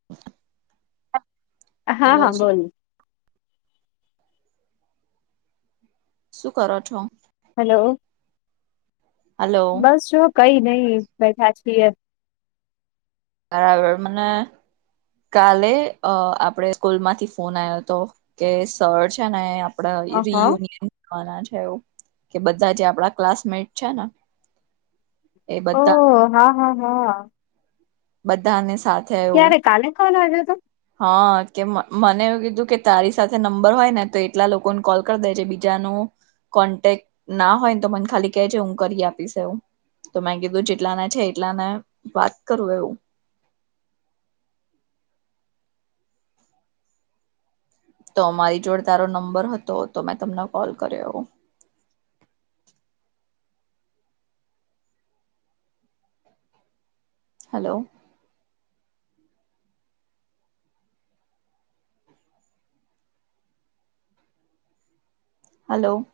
હ હા હા બોલ. શું કરો છો? હલો હલો બસ જો કઈ નઈ બેઠા છીએ. બરાબર મને કાલે અ આપડે સ્કૂલમાંથી ફોન આયો હતો કે સર છે ને આપણા હ હ રિયુનિયન થના છે એ કે બધા જે આપણા ક્લાસમેટ છે ને એ બધા ઓહ! હા હા હા. બધા ને સાથે. એવું ક્યારે કાલે કોલ આવ્યો હતો. હા કે મને એવું કીધું કે તારી સાથે નંબર હોય ને તો એટલા લોકોને કોલ. દે બીજા ન કોન્ટેક ના હોય ને તો મને ખાલી કેજ હું કરી આપીશવું. તો મેં કીધું જેટલાના છે એટલાને વાત કરું એવું. તો મારી જોડે તારો નંબર હતો તો મેં તમને કોલ કર્યો. Hello hello